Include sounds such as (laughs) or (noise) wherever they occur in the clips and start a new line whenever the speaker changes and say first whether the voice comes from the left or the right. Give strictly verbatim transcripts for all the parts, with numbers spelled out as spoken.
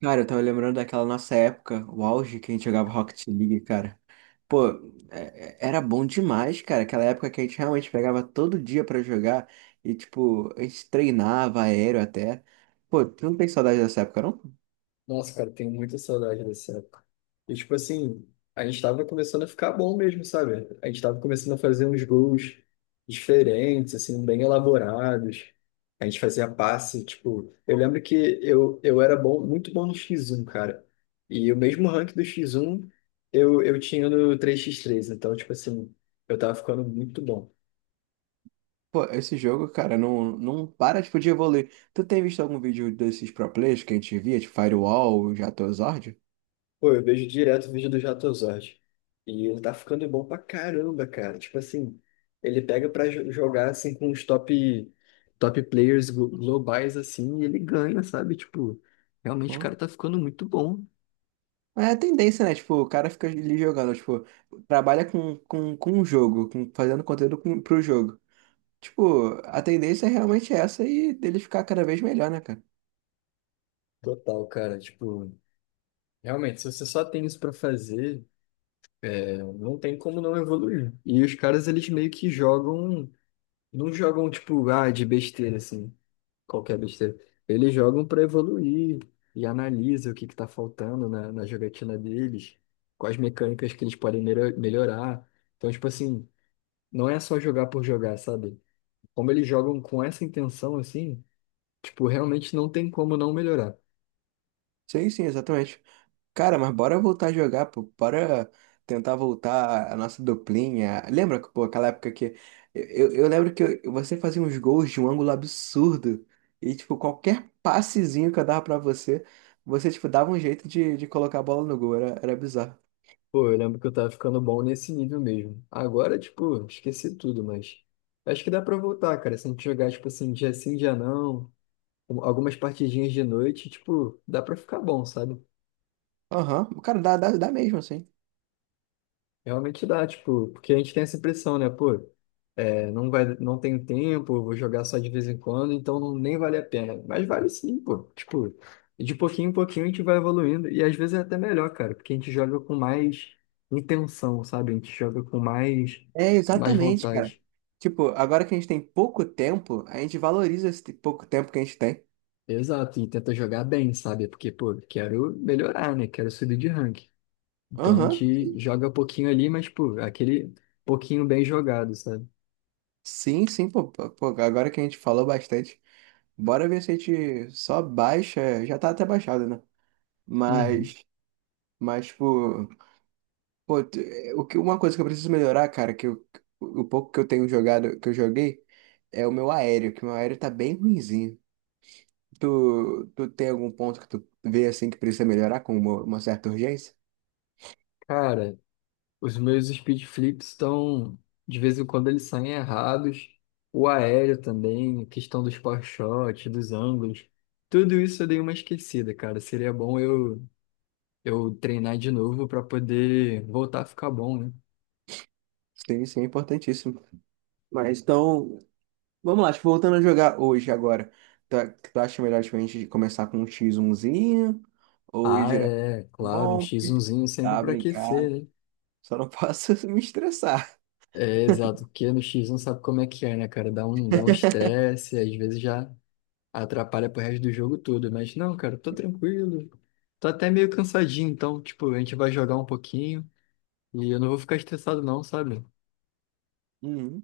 right: Cara, eu tava lembrando daquela nossa época, o auge que a gente jogava Rocket League, cara. Pô, é- é- era bom demais, cara. Aquela época que a gente realmente pegava todo dia pra jogar e, tipo, a gente treinava aéreo até. Pô, tu não tem saudade dessa época, não?
left: Nossa, cara, tenho muita saudade dessa época. E, tipo assim, a gente tava começando a ficar bom mesmo, sabe? A gente tava começando a fazer uns gols diferentes, assim, bem elaborados. A gente fazia passe, tipo, eu lembro que eu, eu era bom, muito bom no X um, cara. E o mesmo rank do X um eu, eu tinha no três por três. Então, tipo assim, eu tava ficando muito bom.
right: Pô, esse jogo, cara, não, não para, tipo, de evoluir. Tu tem visto algum vídeo desses pro players que a gente via, tipo Firewall, Jatozord?
left: Pô, eu vejo direto o vídeo do Jatozord. E ele tá ficando bom pra caramba, cara. Tipo assim, ele pega pra jo- jogar assim com os top, top players glo- globais assim e ele ganha, sabe? Tipo, realmente o
right: Pô,
left: cara tá ficando muito bom.
right: é a tendência, né? Tipo, o cara fica ali jogando, tipo, trabalha com, com, com um jogo, com, fazendo conteúdo com, pro jogo. Tipo, a tendência é realmente essa e dele ficar cada vez melhor, né, cara?
left: Total, cara. Tipo, realmente, se você só tem isso pra fazer, não tem como não evoluir. E os caras, eles meio que jogam. Não jogam, tipo, ah, de besteira, assim, qualquer besteira. Eles jogam pra evoluir e analisa o que que tá faltando na, na jogatina deles, quais mecânicas que eles podem melho- melhorar. Então, tipo assim, não é só jogar por jogar, sabe? Como eles jogam com essa intenção, assim, tipo, realmente não tem como não melhorar.
right: Sim, sim, exatamente. Cara, mas bora voltar a jogar, pô. Bora tentar voltar a nossa duplinha. Lembra, pô, aquela época que. Eu, eu lembro que eu- você fazia uns gols de um ângulo absurdo. E, tipo, qualquer passezinho que eu dava pra você, você, tipo, dava um jeito de, de colocar a bola no gol. Era, era bizarro.
left: Pô, eu lembro que eu tava ficando bom nesse nível mesmo. Agora, tipo, esqueci tudo, mas acho que dá pra voltar, cara. Se a gente jogar, tipo assim, dia sim, dia não, um- algumas partidinhas de noite, tipo, dá pra ficar bom, sabe?
right: Aham. Cara, dá, dá, dá mesmo, assim.
left: Realmente dá, tipo, porque a gente tem essa impressão, né? Pô, é, não vai, não tenho tempo, vou jogar só de vez em quando, então não, nem vale a pena. Mas vale sim, pô. Tipo, de pouquinho em pouquinho a gente vai evoluindo. E às vezes é até melhor, cara, porque a gente joga com mais intenção, sabe? A gente joga com mais,
right: É,
left: mais
right: exatamente, cara.
left: vontade.
right: Tipo, agora que a gente tem pouco tempo, a gente valoriza esse pouco tempo que a gente tem.
left: Exato, e tenta jogar bem, sabe? Porque, pô, quero melhorar, né? Quero subir de rank. Então a
right: Aham.
left: gente joga um pouquinho ali, mas, pô, aquele pouquinho bem jogado, sabe?
right: Sim, sim, pô, pô, pô, agora que a gente falou bastante, bora ver se a gente só baixa, já tá até baixado, né?
left: Uhum.
right: Mas, mas, tipo, pô, t- eh, o que, uma coisa que eu preciso melhorar, cara, que eu- o pouco que eu tenho jogado, que eu joguei, é o meu aéreo, que o meu aéreo tá bem ruinzinho. Tu, tu tem algum ponto que tu vê, assim, que precisa melhorar com uma, uma certa urgência?
left: Cara, os meus speed flips estão. De vez em quando eles saem errados. O aéreo também, a questão dos power shots, dos ângulos. Tudo isso eu dei uma esquecida, cara. Seria bom eu, eu treinar de novo pra poder voltar a ficar bom, né?
right: Sim, sim, é importantíssimo. Mas, então, vamos lá, tipo, voltando a jogar hoje, agora. Tu, tu acha melhor tipo, a gente começar com um xis um ou ir
left: Ah,
right: direto
left: é,
right: pro
left: claro, um
right: bom?
left: x um sempre
right: Tá,
left: pra aquecer,
right: brincado.
left: né?
right: Só não posso (laughs) me estressar.
left: É, exato, porque no X um sabe como é que é, né, cara? Dá um, dá um estresse, às vezes já. Atrapalha pro resto do jogo todo, mas não, cara, tô tranquilo. Tô até meio cansadinho, então, tipo, a gente vai jogar um pouquinho e eu não vou ficar estressado não, sabe?
right: Uhum.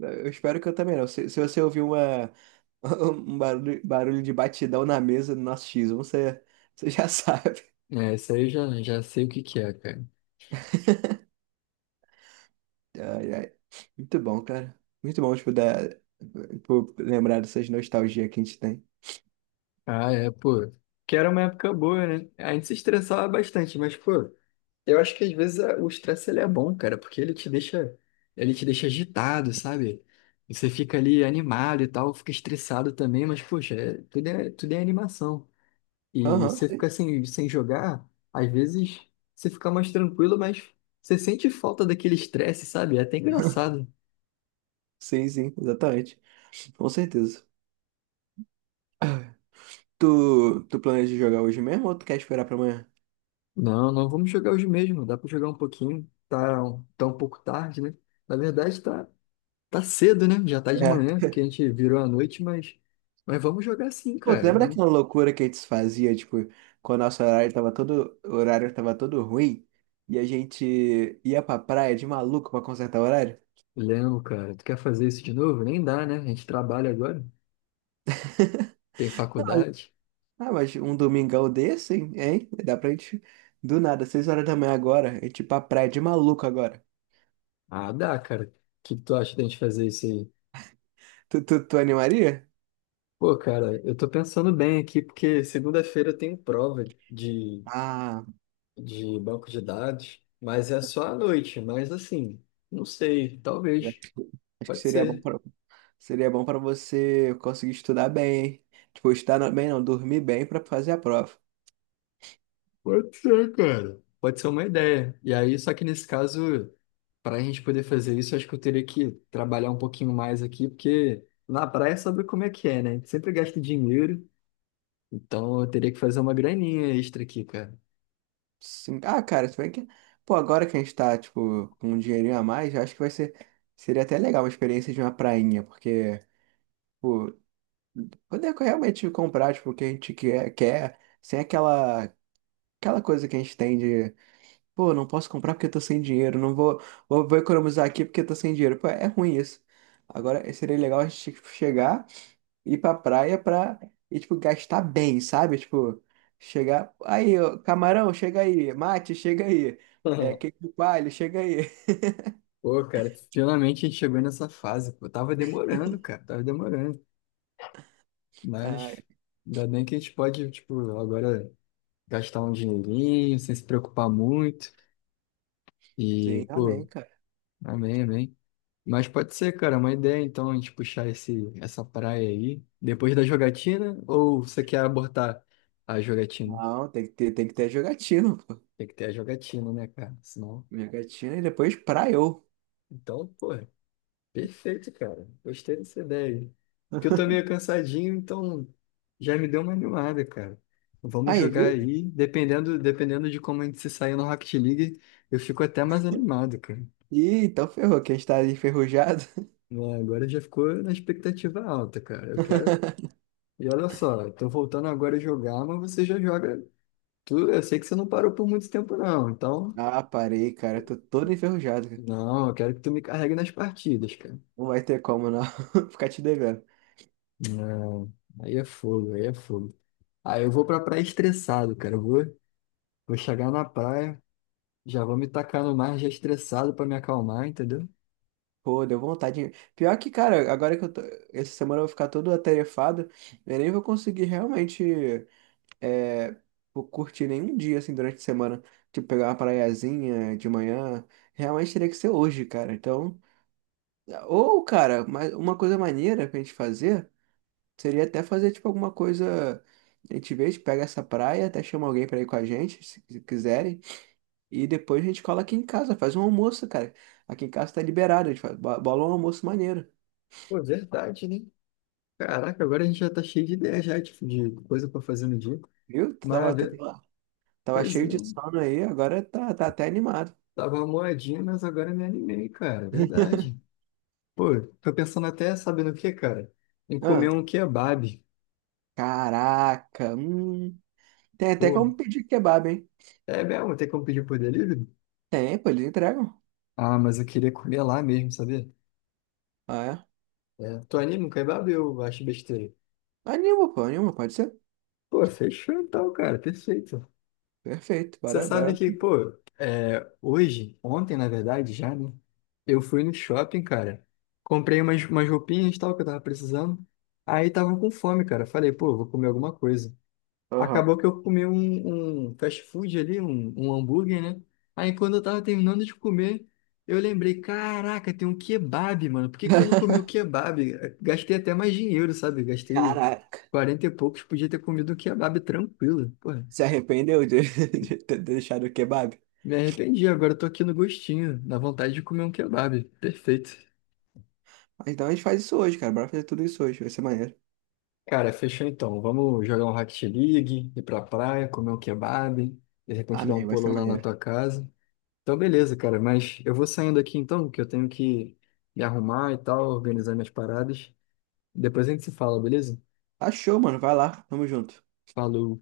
right: Eu espero que eu também não. Se, se você ouvir uma, (laughs) um barulho, barulho de batidão na mesa do nosso xis um você, você já (laughs) sabe.
left: É, isso aí eu já, já sei o que que é, cara.
right: Ai, ai. Muito bom, cara. Muito bom, tipo, da, por lembrar dessas nostalgias que a gente tem.
left: Ah, é, pô. Que era uma época boa, né? A gente se estressava bastante, mas, pô, eu acho que às vezes a- o estresse ele é bom, cara, porque ele te deixa, ele te deixa agitado, sabe? Você fica ali animado e tal, fica estressado também, mas, poxa, é- tudo é, tudo é animação. E
right: Aham,
left: você
right: sim,
left: fica sem, sem jogar, às vezes você fica mais tranquilo, mas você sente falta daquele estresse, sabe? É até engraçado.
right: sim, sim, exatamente. Com certeza. Tu, tu planeja jogar hoje mesmo ou tu quer esperar pra amanhã?
left: Não, não vamos jogar hoje mesmo, dá pra jogar um pouquinho. Tá, um- tá um pouco tarde, né? Na verdade, tá, tá cedo, né? Já tá de
right: É.
left: manhã, que a gente virou à noite, mas, mas vamos jogar sim,
right: Pô, tu
left: cara.
right: lembra
left: Vamos.
right: daquela loucura que a gente fazia, tipo, quando o nosso horário tava todo, o horário tava todo ruim e a gente ia pra praia de maluco pra consertar o horário?
left: Léo, cara, tu quer fazer isso de novo? Nem dá, né? A gente trabalha agora, tem faculdade.
right: Ah, mas um domingão desse, hein? Hein? Dá pra gente, do nada, seis horas da manhã agora, a gente ir pra praia de maluco agora.
left: Ah, dá, cara. O que que tu acha da gente fazer isso aí?
right: Tu, tu, tu animaria?
left: Pô, cara, eu tô pensando bem aqui, porque segunda-feira eu tenho prova de,
right: Ah,
left: de banco de dados, mas é só à noite, mas assim, não sei, talvez,
right: acho que acho que
left: pode
right: seria bom
left: ser.
right: pra, seria bom pra você conseguir estudar bem, hein? Tipo, estudar bem não, dormir bem pra fazer a prova.
left: Pode ser, cara. Pode ser uma ideia. E aí, só que nesse caso, para a gente poder fazer isso, acho que eu teria que trabalhar um pouquinho mais aqui, porque na praia sabe como é que é, né? A gente sempre gasta dinheiro, então eu teria que fazer uma graninha extra aqui, cara.
right: Sim. Ah, cara, se bem que. Pô, agora que a gente tá, tipo, com um dinheirinho a mais, eu acho que vai ser. Seria até legal uma experiência de uma prainha, porque, pô, poder realmente comprar, tipo, o que a gente quer, quer, sem aquela, aquela, coisa que a gente tem de, pô, não posso comprar porque eu tô sem dinheiro, não vou, vou, vou economizar aqui porque eu tô sem dinheiro. Pô, é ruim isso. Agora, seria legal a gente tipo, chegar ir pra praia pra, e, tipo, gastar bem, sabe? Tipo, chegar. Aí, ó, camarão, chega aí. Mate, chega aí. É,
left: (laughs)
right: queijo de coalho, chega aí. (laughs)
left: Pô, cara, finalmente a gente chegou nessa fase. Pô, tava demorando, cara, tava demorando.
right: Ah,
left: Mas ainda bem que a gente pode, tipo, agora gastar um dinheirinho sem se preocupar muito. E,
right: sim, amém,
left: pô,
right: cara.
left: amém, amém. Mas pode ser, cara, uma ideia então a gente puxar esse, essa praia aí depois da jogatina? Ou você quer abortar a jogatina?
right: Não, tem que ter, tem que ter jogatina, pô.
left: Tem que ter a jogatina, né, cara? Senão.
right: Jogatina e depois praiou.
left: Então, pô. Perfeito, cara. Gostei dessa ideia. Que eu tô meio
right: (laughs)
left: cansadinho, então já me deu uma animada, cara. Vamos
right: Aí,
left: jogar
right: viu?
left: aí. Dependendo, dependendo de como a gente se sair no Rocket League, eu fico até mais animado, cara.
right: Ih, então ferrou, que a gente tá enferrujado.
left: Né, agora já ficou na expectativa alta, cara. Eu quero.
right: (laughs)
left: E olha só, tô voltando agora a jogar, mas você já joga. Tu, eu sei que você não parou por muito tempo, não. Então,
right: Ah, parei, cara. Eu tô todo enferrujado, cara.
left: não, eu quero que tu me carregue nas partidas, cara.
right: Não vai ter como, não. (laughs) Ficar te devendo.
left: Não, aí é fogo, aí é fogo. Aí eu vou pra praia estressado, cara. Eu vou. Vou chegar na praia, já vou me tacar no mar já estressado pra me acalmar, entendeu?
right: Pô, deu vontade. De- pior que, cara, agora que eu tô... Essa semana eu vou ficar todo atarefado, eu nem vou conseguir realmente é, vou curtir nenhum dia, assim, durante a semana. Tipo, pegar uma praiazinha de manhã. Realmente teria que ser hoje, cara. Então... Ou, cara, mas uma coisa maneira pra gente fazer seria até fazer, tipo, alguma coisa... A gente vê, a gente pega essa praia, até chama alguém pra ir com a gente, se se quiserem. E depois a gente cola aqui em casa, faz um almoço, cara. Aqui em casa tá liberado, a gente faz- bo- bola um almoço maneiro.
left: Pô, verdade, né? Caraca, agora a gente já tá cheio de ideia já, tipo, de coisa pra fazer no dia.
right: Viu? Tu tava,
left: Mas,
right: tu
left: ve-
right: tem- tava
left: pois é,
right: cheio de sono aí, agora tá, tá até animado.
left: tava moadinha, mas agora me animei, cara, verdade. Pô, tô pensando até, sabe no que, cara? Em
right: Ah,
left: comer um kebab.
right: caraca, hum. Tem até
left: Pô,
right: como pedir kebab, hein?
left: é mesmo, tem como pedir por delivery?
right: Tem, pô, eles entregam.
left: Ah, mas eu queria comer lá mesmo, sabia?
right: Ah, é.
left: É, tu anima um kebab ou eu acho besteira?
right: Anima, pô, anima, pode ser.
left: Pô, fechou então, cara, perfeito.
right: Perfeito,
left: Você
right: bora,
left: sabe
right: bora.
left: que, pô, É, hoje, ontem, na verdade, já, né? Eu fui no shopping, cara. Comprei umas, umas roupinhas e tal que eu tava precisando. Aí tava com fome, cara. Falei, pô, vou comer alguma coisa.
right: Aham.
left: Acabou que eu comi um, um fast food ali, um, um hambúrguer, né? Aí quando eu tava terminando de comer, eu lembrei, caraca, tem um kebab, mano. Por que que eu não comi o
right: (laughs)
left: kebab? Gastei até mais dinheiro, sabe? Gastei
right: Caraca,
left: quarenta e poucos, podia ter comido o kebab tranquilo. Pô,
right: se arrependeu de, (laughs) de ter deixado o kebab?
left: me arrependi, agora eu tô aqui no gostinho, na vontade de comer um kebab. Perfeito.
right: Mas então a gente faz isso hoje, cara. Bora fazer tudo isso hoje, vai ser maneiro.
left: Cara, fechou então. Vamos jogar um Rocket League, ir pra praia, comer um kebab, de repente dar um
right: Amém, vai
left: pulo
right: ser
left: lá na
right: maneiro.
left: tua casa. Então, beleza, cara, mas eu vou saindo aqui então, que eu tenho que me arrumar e tal, organizar minhas paradas. Depois a gente se fala, beleza?
right: Achou, mano, vai lá, tamo junto.
left: Falou.